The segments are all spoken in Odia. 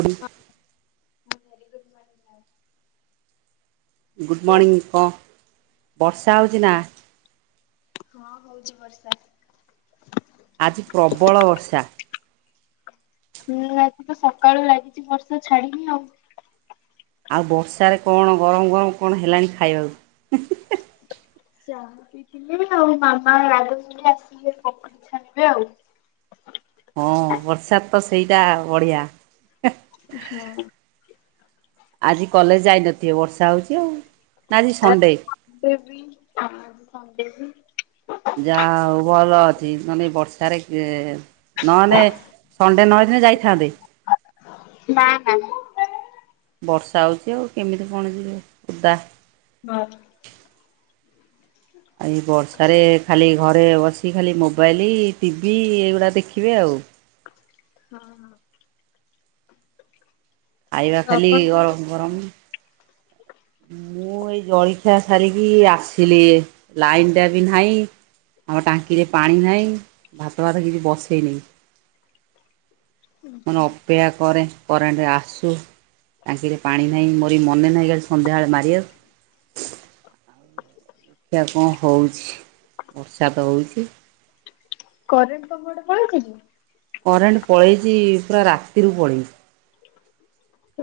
ଗୁଡ ହଁ ହଁ very good morning ma'am. Good morning କହ କଣ ବର୍ଷା ହେଉଛି ନା? ହଁ ହଉଛି ବର୍ଷା। ଆଜି ପ୍ରବଳ ବର୍ଷା। ହୁଁ ଆଜି ତ ସକାଳୁ ଲାଗିଛି ବର୍ଷା ଛାଡିନି ଆଉ। ଆଉ ବର୍ଷାରେ କଣ ଗରମ ଗରମ କଣ ହେଲାଣି ଖାଇବାକୁ? ଚାହା ପିଇଥିଲି ଆଉ ମାମା ଗାଧୋଉଛନ୍ତି ଆସିଲେ ପକଡ଼ି ଛାଣିବେ ଆଉ। ହଁ ବର୍ଷାରେ ତ ସେଇଟା ବଢ଼ିଆ। ହଁ। ଆଜି କଲେଜ ଯାଇନଥିବେ ବର୍ଷା ହଉଛି ଆଉ ନା ଆଜି ସଣ୍ଡେ। ଡେବି ଆଉ ଆଜି ସଣ୍ଡେ ବି। ଯାହା ହଉ ଭଲ ଅଛି ନନେ ଏଇ ବର୍ଷାରେ ନହେନେ ସଣ୍ଡେ ନ ହେଇଥିଲେ ଯାଇଥାନ୍ତେ? ନା ନା। ବର୍ଷା ହଉଛି ଆଉ କେମିତି କଣ ଯିବେ ଓଦା [unintelligible] ଆଉ ଏଇ ବର୍ଷାରେ ଖାଲି ଘରେ ବସି ଖାଲି ମୋବାଇଲି ଟିଭି ଏଇଗୁଡ଼ା ଦେଖିବେ ଆଉ। ହଁ ହଁ। ଖାଇବା ଖାଲି ଆପଣ କଣ ଗରମ ଗରମ ମୁଁ ଏଇ ଜଳଖିଆ ସାରିକି ଆସିଲି ଲାଇନ ଟା ବି ନାହିଁ। ଆମ ଟାଙ୍କିରେ ପାଣି ନାହିଁ ଭାତ ଭାତ କିଛି ବସେଇନି। କଣ କରୁ ଅପେକ୍ଷା କରେ। କରେଣ୍ଟ ଆସୁ ଟାଙ୍କିରେ ପାଣି ନାହିଁ ମୋର ବି ମନେ ନାହିଁ କାଲି ସନ୍ଧ୍ୟାବେଳେ ମାରିବାକୁ। ଦେଖିବା କଣ ହେଉଛି ବର୍ଷା ତ ହଉଛି। କରେଣ୍ଟ ତମ ଆଡେ ପଳେଇଛି କି? କରେଣ୍ଟ ପଳେଇଛି ପୁରା ରାତିରୁ ପଳେଇଛି।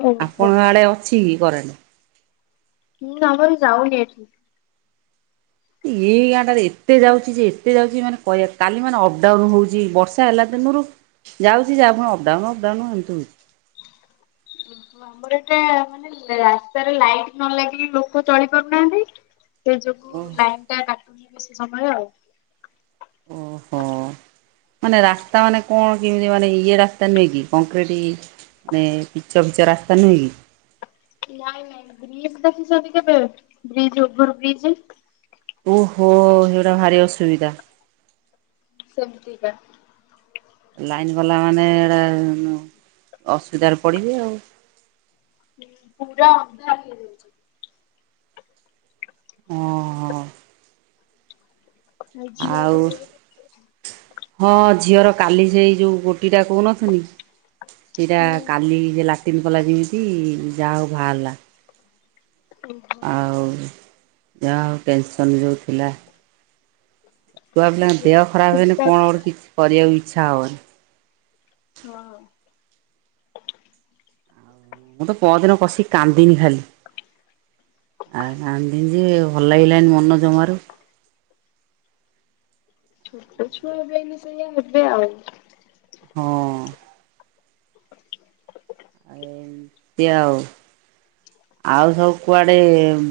ଓହୋ। ଆପଣଙ୍କ ଆଡ଼େ ଅଛି କି କରେଣ୍ଟ? ହୁଁ ଆମର ବି ଯାଉନି ଏଠି। ଏଇ ଗାଁ ଟାରେ ଏତେ ଯାଉଛି ଯେ ଏତେ ଯାଉଛି ମାନେ କହିବା କାଲି ମାନେ ଅପଡାଉନ ହଉଛି ବର୍ଷା ହେଲା ଦିନରୁ ଯାଉଛି ଯାହା ଫୁଣି ଅପଡାଉନ ଅପଡାଉନ ଏମିତି ହଉଛି। ଓହୋ ଆମର ଏଟା ମାନେ ରାସ୍ତାରେ ଲାଇଟ ନ ଲାଗିଲେ ଲୋକ ଚଳି ପାରୁନାହାନ୍ତି ସେଇ ଯୋଗୁ ଓହ ଲାଇନ ଟା କାଟୁନି ବେସି ସମୟ ଆଉ। ଓହୋ। ମାନେ ରାସ୍ତା ମାନେ କଣ କେମିତି ମାନେ ଇଏ ରାସ୍ତା ନୁହେଁ କି କଂକ୍ରିଟି ମାନେ ପିଚ ଫିଚ ରାସ୍ତା ନୁହେଁ କି? ନାଇଁ ନାଇଁ ବ୍ରିଜ ଦେଖିଛନ୍ତି କେବେ ବ୍ରିଜ ଓଭରବ୍ରିଜ। ଓହୋ ସେଇ ଗୁଡା ଭାରି ଅସୁବିଧା। ସେମତି କା। ଲାଇନ ଗଲା ମାନେ ଏଟା ଅସୁବିଧାରେ ପଡିବେ ଆଉ। ହୁଁ ପୁରା ଅନ୍ଧାର ହେଇଯାଉଛି। ହଁ ଆଉ ଝିଅ ଆଉ ଦେହରେ ହଁ ଝିଅର କାଲି ସେଇ ଯୋଉ ଗୋଟି ଟା କହୁନ ଥିଲି ସେଇଟା ଓହୋ କାଲି ଲାଟିନ୍ କଲା ଯେମିତି ଯାହା ହଉ ବାହାରିଲା। ଓହ [unintelligible] ଆଉ ଯାହା ହେଉ ଟେନ୍ସନ୍ ଯୋଉଥିଲା ଛୁଆ ପିଲାଙ୍କ ଦେହ ଖରାପ ହେଲେ ଚିନ୍ତା କଣ ଗୋଟେ କିଛି କରିବାକୁ ଇଚ୍ଛା ହବନି। ହଁ। ମୁଁ ତ ପରଦିନ ବସିକି କାନ୍ଦିନି ଖାଲି। ଆଉ କାନ୍ଦିନି ଯେ ଭଲ ଲାଗିଲାଣି ମନ ଜମାରୁ ଛୋଟ ଛୁଆ ହେବେନି ସେଇଆ ହେବେ ଆଉ ହଁ ଆ ସେଆଉ ଆଉ ସବୁ କୁଆଡ଼େ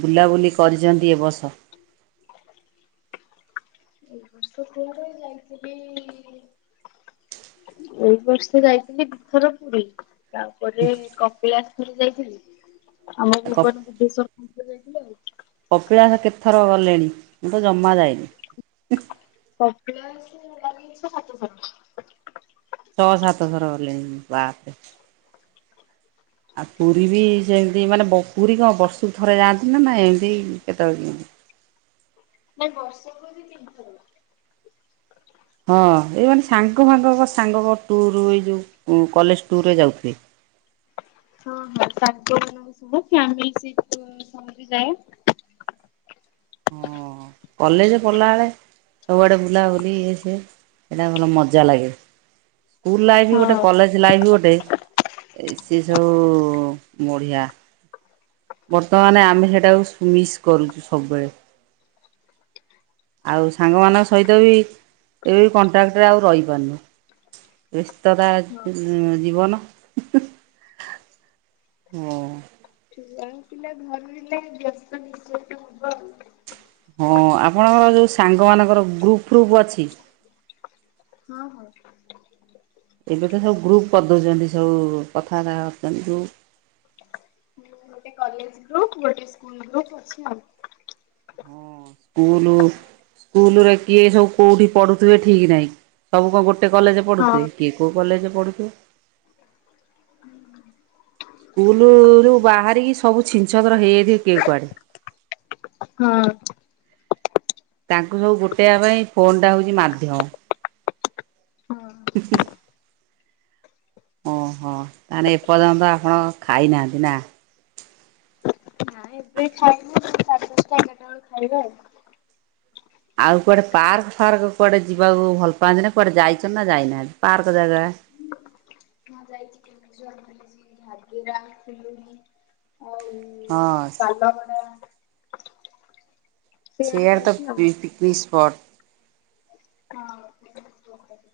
ବୁଲାବୁଲି କରିଛନ୍ତି ଏ ବର୍ଷ? ଏ ବର୍ଷରେ ଯାଇଥିଲି ଏଇ ବର୍ଷ ଯାଇଥିଲି ଦି ଥର ପୁରୀ ତାପରେ କପିଳାଶର ଯାଇଥିଲି ଆମ ଭୁବନ ବୁଦ୍ଧେଶ୍ଵର ମନ୍ଦିର ଯାଇଥିଲି ଆଉ କପିଳାସ କେତେଥର ଗଲେଣି ମୁଁ ତ ଜମା ଯାଇନି। ଖ [inaudible] ଛଅ ସାତଥର ଗଲେଣି ବାପରେ [inaudible] ଆଉ ପୁରୀ ବି ସେମିତି ମାନେ ପୁରୀ କଣ ବର୍ଷକୁ ଥରେ ଯାଆନ୍ତି ନା ନା ଏମିତି କେତେବେଳେ କେମିତି? ନାଇଁ ବର୍ଷକୁ ଦି ତିନିଥର ହୁଏ ହଁ ଏଇ ମାନେ ସାଙ୍ଗ ସାଙ୍ଗଙ୍କ ସାଙ୍ଗ ଟୁୁର ଏଇ ଯୋଉ କଲେଜ ଟୁୁର ରେ ଯାଉଥିବେ। ହଁ ହଁ ତାଙ୍କ ସହ କି ଫ୍ୟାମିଲୀ ଟ୍ରିପ ଆମେ ସମସ୍ତେ ଯାଏ ଓ କଲେଜ ପଡ୍ଲା ବେଳେ ସବୁଆଡେ ବୁଲାବୁଲି ଇଏ ସିଏ ସେଇଟା ଭଲ ମଜା ଲାଗେ। ସ୍କୁଲ ଲାଇଫ୍ ଗୋଟେ ହଁ। କଲେଜ ଲାଇଫ୍ ଗୋଟେ ଏ ସେ ସବୁ ମୁଢ଼ିଆ। ବର୍ତ୍ତମାନ ଆମେ ସେଇଟାକୁ ସୁ ମିସ୍ କରୁଚୁ ସବୁବେଳେ। ଆଉ ସାଙ୍ଗମାନଙ୍କ ସହିତ ବି ଏବେ କଣ୍ଟ୍ରାକ୍ଟରେ ଆଉ ରହିପାରୁନି ବ୍ୟସ୍ତତା ହଁ ହୁଁ ଜୀବନ ହ। ଯେଉଁ ପିଲା ଘର ହେଲା ବ୍ୟସ୍ତ ବିଶେସ ହବ ଆଉ। ହଁ ଆପଣଙ୍କର ଯେଉଁ ସାଙ୍ଗମାନଙ୍କର ଗ୍ରୁପ୍ ଫ୍ରୁପ୍ ଅଛି। ହଁ ହଁ। ଏବେ ତ ସବୁ ଗ୍ରୁପ କରିଦଉଚନ୍ତି ସବୁ କଥାବାର୍ତା ହଉଚନ୍ତି ଗ୍ରୁପ ଗୋଟେ କଲେଜ ଗ୍ରୁପ ଗୋଟେ ସ୍କୁଲ ଗ୍ରୁପ ଅଛି ଆଉ। କୁଲୁ ସ୍କୁଲୁରେ କିଏ ସବୁ କୋଉଠି ପଢୁଥିବେ ଠିକ ନାହିଁ ସବୁ କଣ ଗୋଟେ ଗୋଟେ କଲେଜ ପଢ଼ୁଥିବ ହଁ କିଏ କୋଉଁ କଲେଜରେ ପଢ଼ଥିବ? [inaudible] ସ୍କୁଲରୁୁ ବାହାରିକି ସବୁ ଛିଁ ଛଁତର ହେଇଯାଇଥିବେ କେଏ କୁଆଡେ? ହଁ। ତାଙ୍କୁ ସବୁ ଗୋଟେଇବା ପାଇଁ ଫୋନ୍ ଟା ହୋଉଛି ମାଧ୍ୟମ। ହଁ। [inaudible] ଓହୋ ତାହେଲେ ଏପର୍ଯ୍ୟନ୍ତ ଆପଣ ଖାଇନାହାନ୍ତି ନା? ନାଇଁ ଏବେ ଖାଇନୁ ସାର୍ ଦଶଟା ଏଗାରଟା ବେଳକୁ ଖାଇବା ଆଉ। ଆଉ କୁଆଡେ ପାର୍କ ଫାର୍କ କୁଆଡେ ଯିବାକୁ ଭଲ ପାଆନ୍ତି ନା କୁଆଡେ ଯାଇଚନି ନା ଯାଇନାହାନ୍ତି ପାର୍କ ଜାଗା। ହଁ ଯାଇଛି [unintelligible] ଭାଗି ଯାଇ ଥିଲୁଆଉ ହଁ ପାଲଭଡା ସେୟର ଦ ଯାଇଛି ଆଉ। Picnic spot. ହଁ।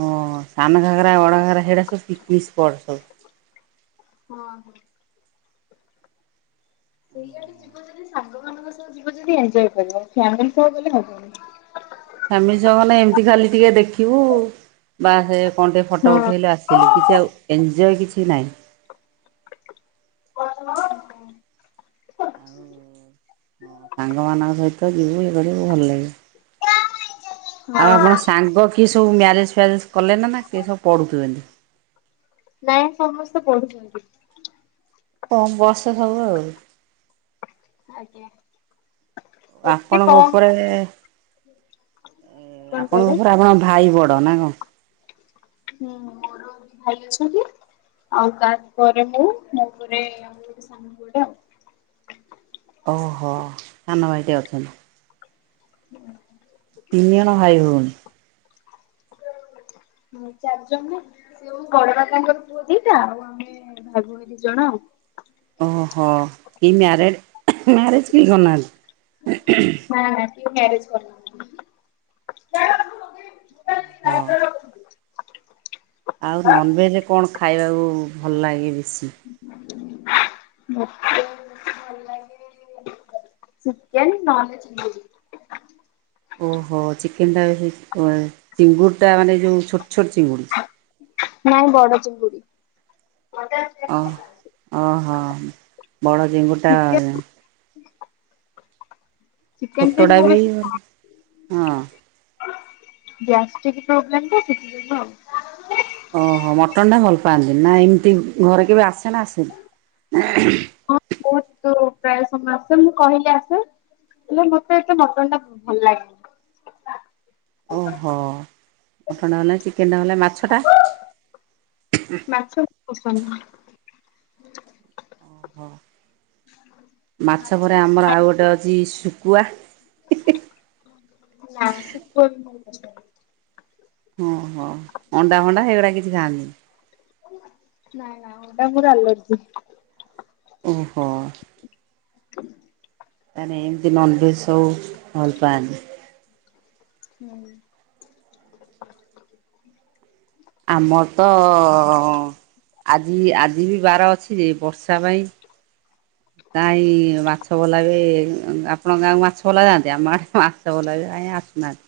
ହ ସାନ ଘାଗରା ବଡଘାଗରା ସେଇଟା ସବୁ ପିକନିକ ସ୍ପଟ ସବୁ। ହଁ ହଁ। ସେଇଆଡେ ଯିବନି ଜିବନି ସାଙ୍ଗମାନଙ୍କ ସହ ଯିବ ଯଦି ଏଞ୍ଜୟ୍ କରିବା ଫେମିଲି ସହ ଗଲେ ହବନି। ଫ୍ୟାମିଲି ସହ ଗଲେ ଏମିତି ଖାଲି ଟିକେ ଦେଖିବୁ ବା ସେ କଣ ଟିକେ ଫଟୋ ହଁ। ଉଠେଇଲେ ଆସି ଲୁ କିଛି ଆଉ ଏନ୍ଜିଓ କିଛି ନାହିଁ। [unintelligible] ସାଙ୍ଗମାନଙ୍କ ସହିତ ଯିବୁ ଇଏକରିବୁ ଭଲ ଲାଗିବ। ଆଉ ଆପଣ ସାଙ୍ଗ କିଏ ସବୁ ମ୍ୟାରେଜ ଫ୍ୟାରେଜ କଲେ ନା ନା କିଏ ସବୁ ପଢ଼ୁଥିବେ। ନାଇଁ ସମସ୍ତେ ପଢୁଛନ୍ତି। କମ୍ ବର୍ଷ ସବୁ ଆଉ। ଆଜ୍ଞା। ଏତେ ଆପଣଙ୍କ କମ ଉପରେ ରେ କଣ କହିଲେ? ଆପଣଙ୍କ ଉପରେ ଆଉଜଣେ ଭାଇ ବଡ଼ ନା କଣ? ହୁଁ ମୋର ଭାଇ ଅଛନ୍ତି ଆଉ ତାପରେ ମୁଁ ମୋ ପରେ ସାନ ପୁଅ ଟେଆଉ। ଓହୋ ସାନ ଭାଇଟେ ଅଛନ୍ତି। [inaudible] ତିନି ଜଣ ଭାଇ ଭଉଣୀ। ହ ଚାରି ଜଣ ସେଉ ବଡ ବାପାଙ୍କର ପୁଅ ଦିଟା ଆଉ ଆମେ ଭାଇ ଭଉଣୀ ଦି ଜଣ ଆଉ। ଓହୋ କି ମ୍ୟାରେଜ ମ୍ୟାରେଜ କିଏ କରିନାହାନ୍ତି? ନା ନା କିଏ ମ୍ୟାରେଜ୍ କରିନାହାନ୍ତି। ମତେ ଭଲ ହଁ। ଲାଗେ ଆଉ ନନଭେଜରେ କଣ ଖାଇବାକୁ ଭଲ ଲାଗେ ବେଶୀ? ମତେ ଭଲ ଲାଗେ। ଚିକେନ୍ ନହେଲେ ଚିଙ୍ଗୁଡି। ଓହୋ ଚିକେନଟା ଚିଙ୍ଗୁଡ଼ଟା ମାନେ ଯେଉଁ ଛୋଟ ଛୋଟ ଚିଙ୍ଗୁଡ଼ି। ନାଇଁ ବଡ ଚିଙ୍ଗୁଡି। ଅ ଓହୋ ବଡ଼ ଜିଙ୍ଗୁଟା ଚିକେନ ଚିକନ ଫିକେନ ଛୋଟଟା ମୁଁ ବି ବେଶୀ ହଁ ଖାଉନି। ଗ୍ୟାସ ଟିକ ପ୍ରୋବ୍ଲେମ ତ ସେଠି ଯୋଗୁଁ ଆଉ। ଓହୋ ମଟନ ଟା ଭଲ ପାଆନ୍ତି ନା ଏମିତି ଘରେ କେବେ ଆସେନା ଆସେନି? ହଁ ବହୁତ ପ୍ରାୟ ସମୟ ଆସେ ମୁଁ କହିଲି ଆସେ। ହେଲେ ମତେ ଏତେ ମଟନଟା ଭଲ ଲାଗେନି। ଓହୋ ମଟନଟା ହେଲେ ଚିକେନଟା ନ ହେଲେ ମାଛଟା। ମାଛ ପସନ୍ଦ। [unintelligible] ମାଛ ପରେ ଆମର ଆଉ ଗୋଟେ ଅଛି ଶୁଖୁଆ। ନା ଶୁଖୁଆ ବି ମୋର ପସନ୍ଦ ନାହିଁ। ଓହୋ ଅଣ୍ଡା ଭଣ୍ଡା ଏଇଗୁଡା କିଛି ଖାଆନ୍ତିିନି। ନାଇଁ ନା ଅଣ୍ଡା ମୋର ଆଲର୍ଜି। ଓହୋ। [unintelligible] ତାହେଲେ ଏମିତି ନନଭେଜ ସବୁ ଭଲ ପାଅନ୍ତି। ହୁଁ। ଆମର ତ ଆଜି ଆଜି ବି ବାର ଅଛି ଯେ ବର୍ଷା ପାଇଁ ହ [unintelligible] କାହିଁ ମାଛ ବାଲାବେ ଆପଣଙ୍କ ଗାଁକୁ ମାଛ ବାଲା ନାହାନ୍ତି ଆମ ଆଡ଼େ ମାଛ ବାଲା ବି କାଇ ଆସୁନାହାଁନ୍ତି।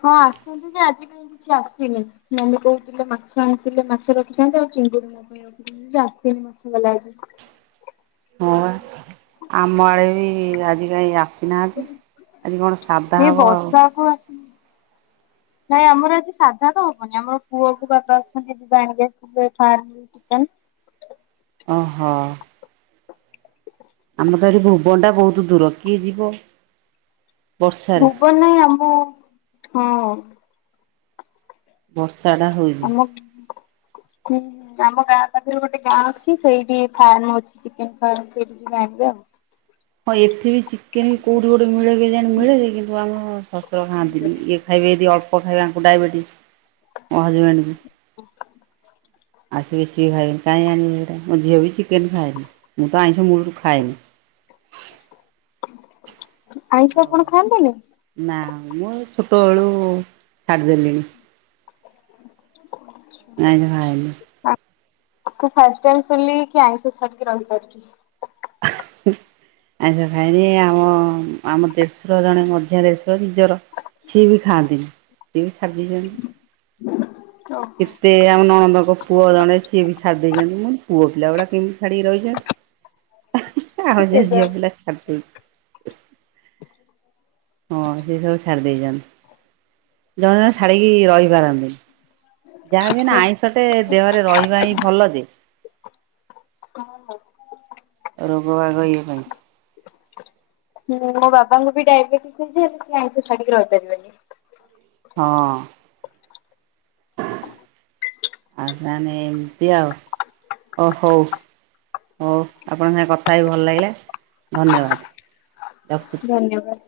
ହଁ ଆସୁଛନ୍ତିୁ ଯେ ଆଜିକାଲି କାଇଁ କିଛି ଆସିନି ମମି କହୁଥିଲେ ମାଛ ଆଣିଥିଲେ ମାଛ ରଖିଥାନ୍ତି ଆଉ ଚିଙ୍ଗୁଡ଼ି ଆସିନି ମାଛ ବାଲା ଆଜି। ହଁ ବା ଆମ ଆଡେ ବି ଆଜି କାଇଁ ଆସ ନାହାନ୍ତି ଆଜି କଣ ସାଧା ହବ ଆଉ? ଆଗ ଆସ [unintelligible] ନାଇଁ ଆମର ଆଜି ସାଧା ତ ହବନି ଆମର ପୁଅକୁ ବାବା ଅଛନ୍ତି ଯିବା ଆଣିକି ଆସିବେ ଫିଲ ଚିକେନ୍। ଓହଁ। ଆମର ତ ଏ ଭୁବନ ଟା ବହୁତ ଦୂର କିଏ ଯିବ? ବର୍ଷାରେ ଭୁବନ ନାହିଁ ଆମ ହଁ। ବର୍ଷା ଟା ହଉଛି। ଆମ [unintelligible] ଆମ ଗାଁ ପାଖରେ ଗୋଟେ ଗାଁ ଅଛି ସେଇଠି ଫାର୍ମ ଅଛି ଚିକେନ ଫାର୍ମ ସେଇଠି ଯ ଆଣିବେ ଆଉ। ହୋଇଥି। ଚିକେନ୍ ବି କୋଉଠୁ ଗୋଠେ ମିଳେ ବିରିଆଣି ମିଳେ କିନ୍ତୁ ଆମର ଶଶୁର ଖାଆନ୍ତିନି ଇଏ ଖାଇବେ ଯଦି ଅ କ ଖାଇବେ ୟାଙ୍କୁ ଡାଇବେଟିସ୍ ମୋ ହଜବେଣ୍ଡଙ୍କୁ। [inaudible] ଆଜି ବେଶି ଖାଇବେନି କାଇଁ ଆଣିବେ ଗୋଟେ ମୋ ଝିଅ ବି ଚିକେନ ଖାଏନି। ମୁଁ ତ ଆଇଁସ ମୂଳୁରୁ ଖାଏନି। ଆଇଁସ ଆଉ ଆପଣ ଖାଆନ୍ତିନି? ନା ମୁଁ ଛୋଟ ଓଳୁ ଛାଡିଦେଲିଣି। [inaudible] ନାଇନି ଭାରିନି। ମୁଁ ଫାଷ୍ଟ ଟାଇମ ଶୁଣିଲି କିଏ ଆଇଁଷ ଛାଡିକି ରହିପାରୁଚି। [inaudible] ଆଇଁଷ ଖାଏନି ଆମ ଆମ ଦେଢ଼ଶୁର ଜଣେ ମଝିଆ ଦେଢଶୁର ନିଜର। ସିଏ ବି ଖାଆନ୍ତିିନି ସେ ବି ଓହୋ ଛାଡ଼ିଦେଇଚନ୍ତି [inaudible] ସେ ଆମ ନଣନ୍ଦଙ୍କ ପୁଅ ଜଣେ ସିଏ ବି ଛାଡ଼ି ଦେଇଚନ୍ତି ଉଁ ପୁଅ ପିଲା ଗୁଡ଼ା କେମିତି ଛାଡ଼ିକି ରହିଚନ୍ତି। ଆଉ ଯେ ଝିଅ କେଜାଣି। ପିଲା ଛାଡିଦଉ [inaudible] ହଁ ସେ ସବୁ ଛାଡ଼ି ଦେଇଚନ୍ତି ଜଣେ ଛାଡ଼ିକି ରହିପାରନ୍ତି ନି। ଯାହା ବି ନା ଆଇଁଷଟେ ଦେହରେ ରହିବା ହିଁ ଭଲଯେ। ହଁ ହଁ। ରୋଗ ବାଗ ଇଏ ପାଇଁ। ହୁଁ ମୋ ବାବାଙ୍କୁ ବି ଡାଇବେଟିସ୍ ହେଇଚି ସିଏ ଆଇଁଷ ଛାଡିକି ରହିପାରିବେନି। ହଁ। [inaudible] ଆଉ ତାହେନେ ଏମିତି ଆଉ ଅ ହଉ। ହଉ ଆପଣଙ୍କ ସାଙ୍ଗେ କଥା ବି ଭଲ ଲାଗିଲା ଧନ୍ୟବାଦ ରକ ଧନ୍ୟବାଦ।